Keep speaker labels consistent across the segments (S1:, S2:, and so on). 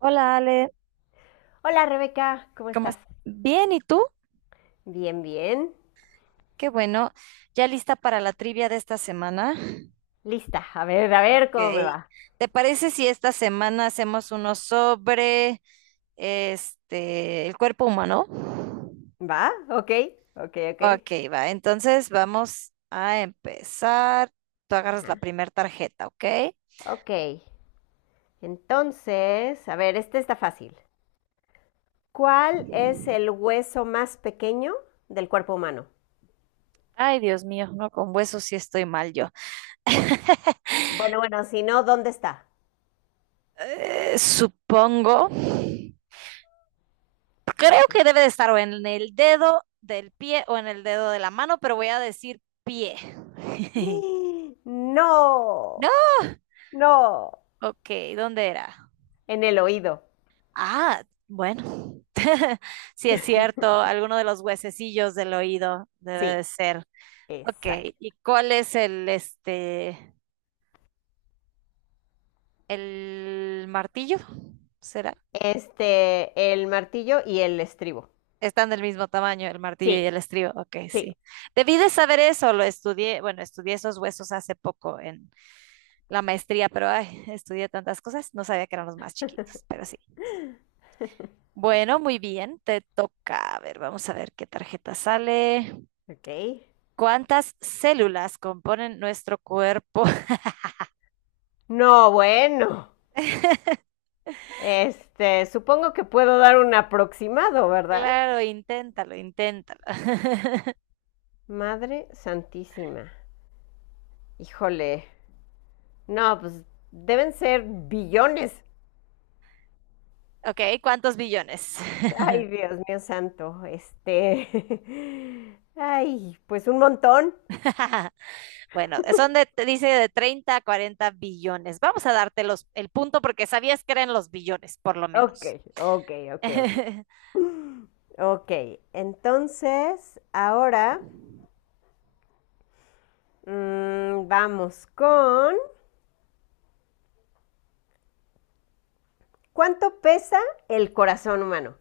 S1: Hola Ale.
S2: Hola Rebeca, ¿cómo
S1: ¿Cómo
S2: estás?
S1: es Bien, ¿y tú?
S2: Bien, bien.
S1: Qué bueno. ¿Ya lista para la trivia de esta semana?
S2: Lista. A ver cómo me
S1: Ok.
S2: va.
S1: ¿Te parece si esta semana hacemos uno sobre el cuerpo humano?
S2: ¿Va? Ok, ok, ok.
S1: Ok, va. Entonces vamos a empezar. Tú agarras la
S2: Ajá.
S1: primera tarjeta, ¿ok?
S2: Ok. Entonces, a ver, está fácil. ¿Cuál es el hueso más pequeño del cuerpo humano?
S1: Ay, Dios mío. No, con huesos sí estoy mal yo.
S2: Bueno, bueno, si no, ¿dónde está?
S1: Supongo. Creo que debe de estar o en el dedo del pie o en el dedo de la mano, pero voy a decir pie. No,
S2: No, no.
S1: ok, ¿dónde era?
S2: En el oído.
S1: Ah, bueno, sí es cierto, alguno de los huesecillos del oído debe de
S2: Sí,
S1: ser. Ok,
S2: exacto.
S1: ¿y cuál es el martillo? ¿Será?
S2: Este, el martillo y el estribo.
S1: Están del mismo tamaño, el martillo y
S2: Sí,
S1: el estribo. Ok,
S2: sí.
S1: sí. Debí de saber eso, lo estudié, bueno, estudié esos huesos hace poco en la maestría, pero ay, estudié tantas cosas, no sabía que eran los más chiquitos, pero sí. Bueno, muy bien, te toca. A ver, vamos a ver qué tarjeta sale.
S2: Ok.
S1: ¿Cuántas células componen nuestro cuerpo?
S2: No, bueno. Supongo que puedo dar un aproximado, ¿verdad?
S1: Claro, inténtalo, inténtalo.
S2: Madre Santísima. Híjole. No, pues deben ser billones.
S1: Ok, ¿cuántos billones?
S2: Ay, Dios mío santo. Ay, pues un montón.
S1: Bueno, te dice de 30 a 40 billones. Vamos a darte el punto porque sabías que eran los billones, por lo
S2: Ok,
S1: menos.
S2: ok, ok, ok. Ok, entonces ahora vamos con ¿cuánto pesa el corazón humano?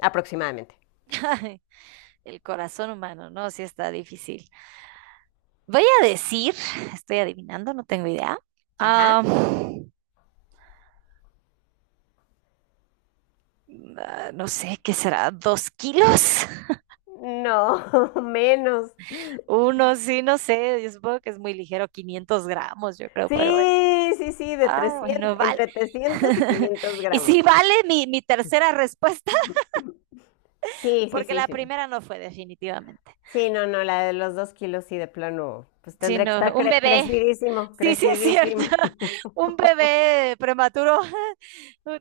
S2: Aproximadamente.
S1: Ay, el corazón humano, ¿no? Sí está difícil. Voy a decir, estoy adivinando, no tengo idea.
S2: Ajá.
S1: Ah, no sé, ¿qué será? ¿2 kilos?
S2: No, menos.
S1: Uno, sí, no sé. Yo supongo que es muy ligero, 500 gramos, yo creo, pero bueno.
S2: Sí, sí, sí, de
S1: Ah,
S2: 300
S1: bueno, vale.
S2: entre 300 y 500
S1: Y sí
S2: gramos.
S1: vale mi tercera respuesta,
S2: Sí, sí,
S1: porque
S2: sí,
S1: la
S2: sí.
S1: primera no fue definitivamente,
S2: Sí, no, no, la de los 2 kilos sí, de plano, pues tendría que
S1: sino
S2: estar
S1: un bebé.
S2: crecidísimo,
S1: Sí, sí, es cierto.
S2: crecidísimo.
S1: Un bebé prematuro.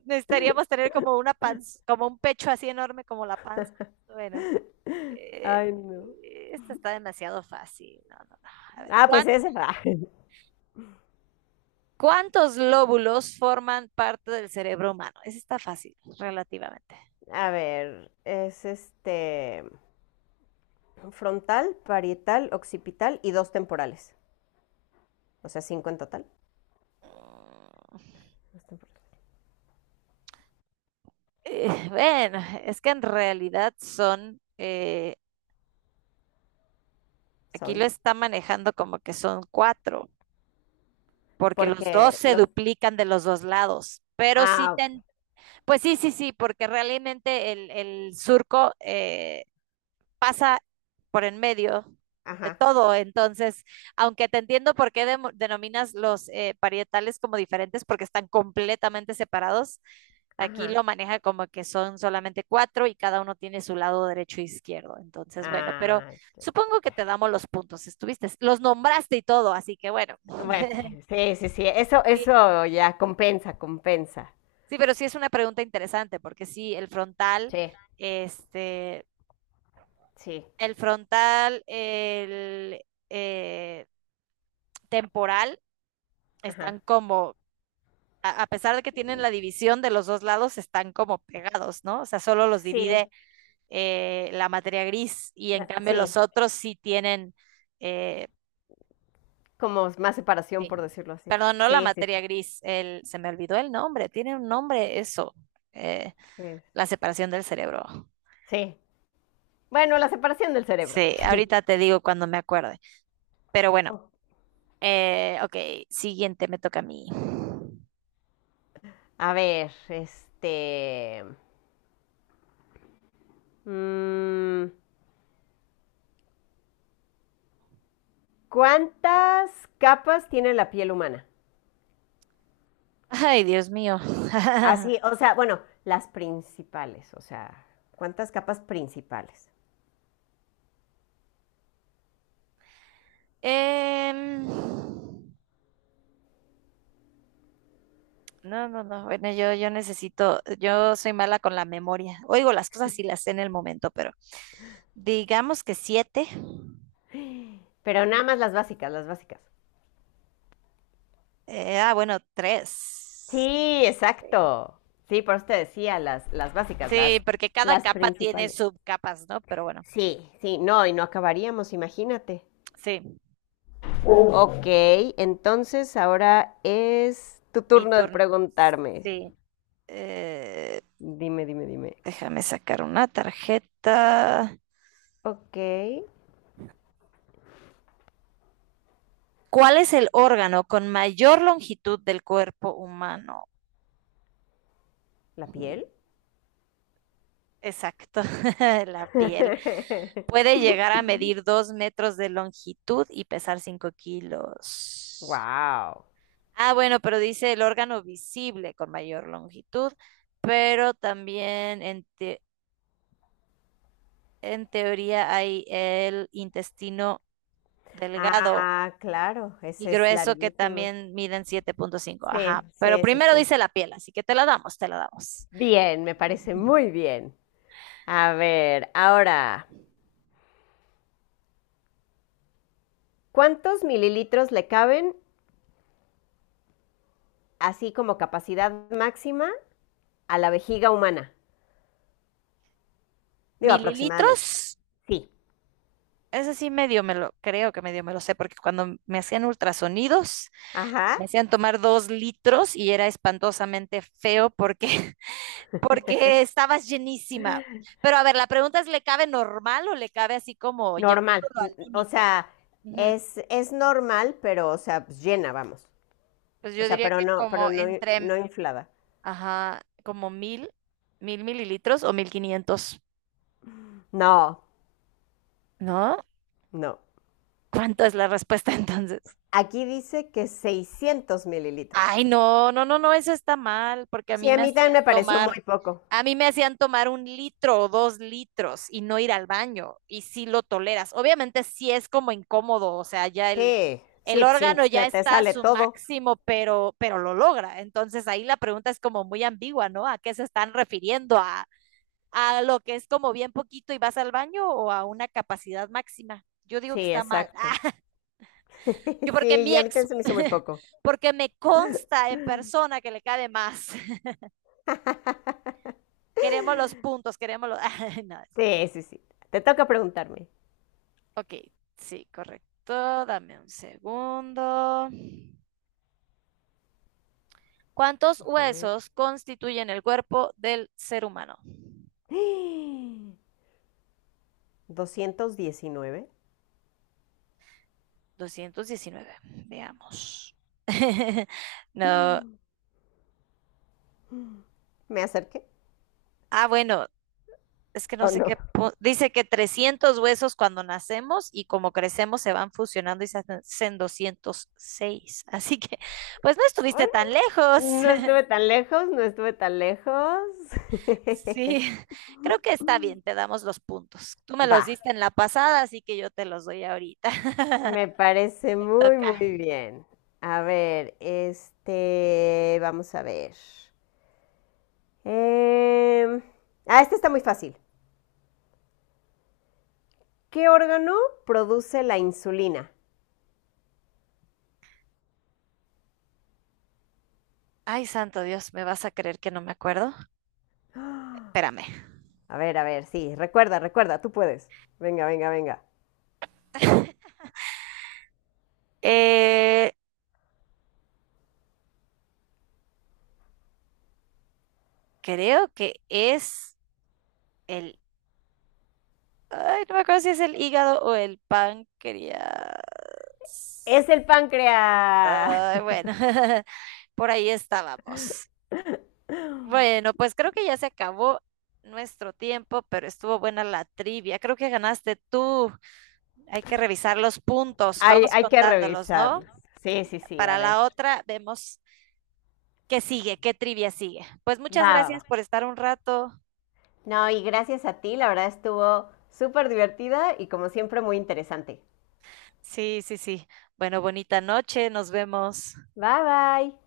S1: Necesitaríamos tener como una panza, como un pecho así enorme como la panza. Bueno. Eh,
S2: Ay, no.
S1: Esta está demasiado fácil. No, no, no. A ver,
S2: Ah, pues ese va.
S1: ¿cuántos lóbulos forman parte del cerebro humano? Esa está fácil, relativamente.
S2: A ver, es frontal, parietal, occipital y dos temporales. O sea, cinco en total.
S1: Mm,
S2: Dos temporales.
S1: bueno, es que en realidad aquí lo
S2: Son.
S1: está manejando como que son cuatro, porque los dos
S2: Porque
S1: se
S2: los...
S1: duplican de los dos lados. Pero sí,
S2: Ah, ok.
S1: pues sí, sí, sí, porque realmente el surco pasa por en medio de
S2: Ajá,
S1: todo. Entonces, aunque te entiendo por qué denominas los parietales como diferentes, porque están completamente separados, aquí
S2: ajá.
S1: lo maneja como que son solamente cuatro y cada uno tiene su lado derecho e izquierdo. Entonces, bueno, pero
S2: Ah, ya, ya,
S1: supongo que te
S2: ya.
S1: damos los puntos. Estuviste, los nombraste y todo, así que bueno.
S2: Bueno, sí, sí, sí, sí, Eso,
S1: Sí,
S2: eso ya compensa, compensa.
S1: sí, pero sí es una pregunta interesante, porque sí,
S2: Sí,
S1: este,
S2: sí,
S1: el frontal, el temporal
S2: ajá.
S1: están como, a pesar de que tienen la división de los dos lados, están como pegados, ¿no? O sea, solo los divide
S2: Sí,
S1: la materia gris y en cambio los
S2: sí.
S1: otros sí tienen. eh,
S2: Como más separación,
S1: Sí.
S2: por decirlo así.
S1: Perdón, no la
S2: Sí, sí,
S1: materia
S2: sí.
S1: gris, se me olvidó el nombre, tiene un nombre eso, eh,
S2: que-
S1: la separación del cerebro.
S2: Sí. Bueno, la separación del cerebro.
S1: Sí, ahorita te digo cuando me acuerde. Pero bueno,
S2: Oh.
S1: ok, siguiente me toca a mí.
S2: A ver, mm, ¿cuántas capas tiene la piel humana?
S1: Ay, Dios mío.
S2: Así, o sea, bueno, las principales, o sea, ¿cuántas capas principales?
S1: Em, No, no, no. Bueno, yo necesito, yo soy mala con la memoria. Oigo las cosas y las sé en el momento, pero digamos que siete.
S2: Pero nada más las básicas, las básicas.
S1: Bueno, tres.
S2: Sí,
S1: Sí.
S2: exacto. Sí, por eso te decía, las básicas,
S1: Sí, porque cada
S2: las
S1: capa tiene
S2: principales.
S1: subcapas, ¿no? Pero bueno,
S2: Sí, sí, no, y no acabaríamos, imagínate.
S1: sí,
S2: Ok, entonces ahora es tu
S1: mi
S2: turno de
S1: turno.
S2: preguntarme.
S1: Sí. Eh,
S2: Dime, dime, dime.
S1: Déjame sacar una tarjeta.
S2: Ok,
S1: ¿Cuál es el órgano con mayor longitud del cuerpo humano?
S2: ¿la piel?
S1: Exacto, la piel. Puede llegar a medir 2 metros de longitud y pesar 5 kilos.
S2: Wow.
S1: Ah, bueno, pero dice el órgano visible con mayor longitud, pero también en teoría hay el intestino delgado
S2: Ah, claro,
S1: y
S2: ese es
S1: grueso que
S2: larguísimo.
S1: también miden 7,5.
S2: Sí,
S1: Ajá, pero
S2: sí, sí,
S1: primero
S2: sí.
S1: dice la piel, así que te la damos, te la damos.
S2: Bien, me parece muy bien. A ver, ahora. ¿Cuántos mililitros le caben, así como capacidad máxima, a la vejiga humana? Digo, aproximadamente.
S1: Mililitros,
S2: Sí,
S1: ese sí medio me lo, creo que medio me lo sé, porque cuando me hacían ultrasonidos
S2: ajá,
S1: me hacían tomar 2 litros y era espantosamente feo porque estabas llenísima. Pero a ver, la pregunta es, ¿le cabe normal o le cabe así como
S2: normal.
S1: llevándolo al
S2: O
S1: límite?
S2: sea,
S1: Ujú.
S2: es normal, pero, o sea, pues, llena, vamos.
S1: Pues
S2: O
S1: yo
S2: sea,
S1: diría
S2: pero
S1: que
S2: no, pero
S1: como
S2: no,
S1: entre,
S2: no inflada.
S1: ajá, como mil mililitros o 1.500,
S2: No,
S1: ¿no?
S2: no.
S1: ¿Cuánto es la respuesta entonces?
S2: Aquí dice que 600 mililitros.
S1: Ay, no, no, no, no, eso está mal, porque
S2: Sí, a mí también me pareció muy poco.
S1: a mí me hacían tomar 1 litro o 2 litros y no ir al baño, y sí lo toleras. Obviamente sí es como incómodo, o sea, ya el,
S2: Sí,
S1: el
S2: sí, pues, si
S1: órgano ya
S2: se te
S1: está a
S2: sale
S1: su
S2: todo.
S1: máximo, pero lo logra. Entonces ahí la pregunta es como muy ambigua, ¿no? ¿A qué se están refiriendo? ¿A lo que es como bien poquito y vas al baño o a una capacidad máxima? Yo digo que
S2: Sí,
S1: está mal.
S2: exacto.
S1: Yo
S2: Sí, y a mí también se me hizo muy poco.
S1: porque me consta en persona que le cabe más. Queremos los puntos, Ay, no, eso.
S2: Sí, sí, sí. Te toca preguntarme.
S1: Ok, sí, correcto. Dame un segundo. ¿Cuántos huesos constituyen el cuerpo del ser humano?
S2: 219.
S1: 219. Veamos. No.
S2: ¿Me acerqué
S1: Ah, bueno, es que no
S2: o
S1: sé
S2: no?
S1: qué, dice que 300 huesos cuando nacemos y como crecemos se van fusionando y se hacen 206. Así que, pues no estuviste tan lejos.
S2: No estuve tan lejos, no estuve tan lejos.
S1: Sí, creo que está bien, te damos los puntos. Tú me
S2: Va,
S1: los diste en la pasada, así que yo te los doy ahorita.
S2: me parece muy,
S1: Toca.
S2: muy bien. A ver, vamos a ver. Em, este está muy fácil. ¿Qué órgano produce la insulina?
S1: Ay, santo Dios, ¿me vas a creer que no me acuerdo? Espérame.
S2: A ver, sí, recuerda, recuerda, tú puedes. Venga, venga, venga.
S1: Eh, Creo que es el... Ay, no me acuerdo si es el hígado o el páncreas.
S2: Es el páncreas.
S1: Ay, bueno, por ahí estábamos. Bueno, pues creo que ya se acabó nuestro tiempo, pero estuvo buena la trivia. Creo que ganaste tú. Hay que revisar los puntos.
S2: Hay,
S1: Vamos
S2: hay que
S1: contándolos, ¿no?
S2: revisarlo. Sí, sí, sí, a
S1: Para
S2: ver.
S1: la otra vemos qué sigue, qué trivia sigue. Pues muchas
S2: Va, va, va.
S1: gracias por estar un rato.
S2: No, y gracias a ti, la verdad estuvo súper divertida y como siempre muy interesante.
S1: Sí, sí, sí. Bueno, bonita noche. Nos vemos.
S2: Bye, bye.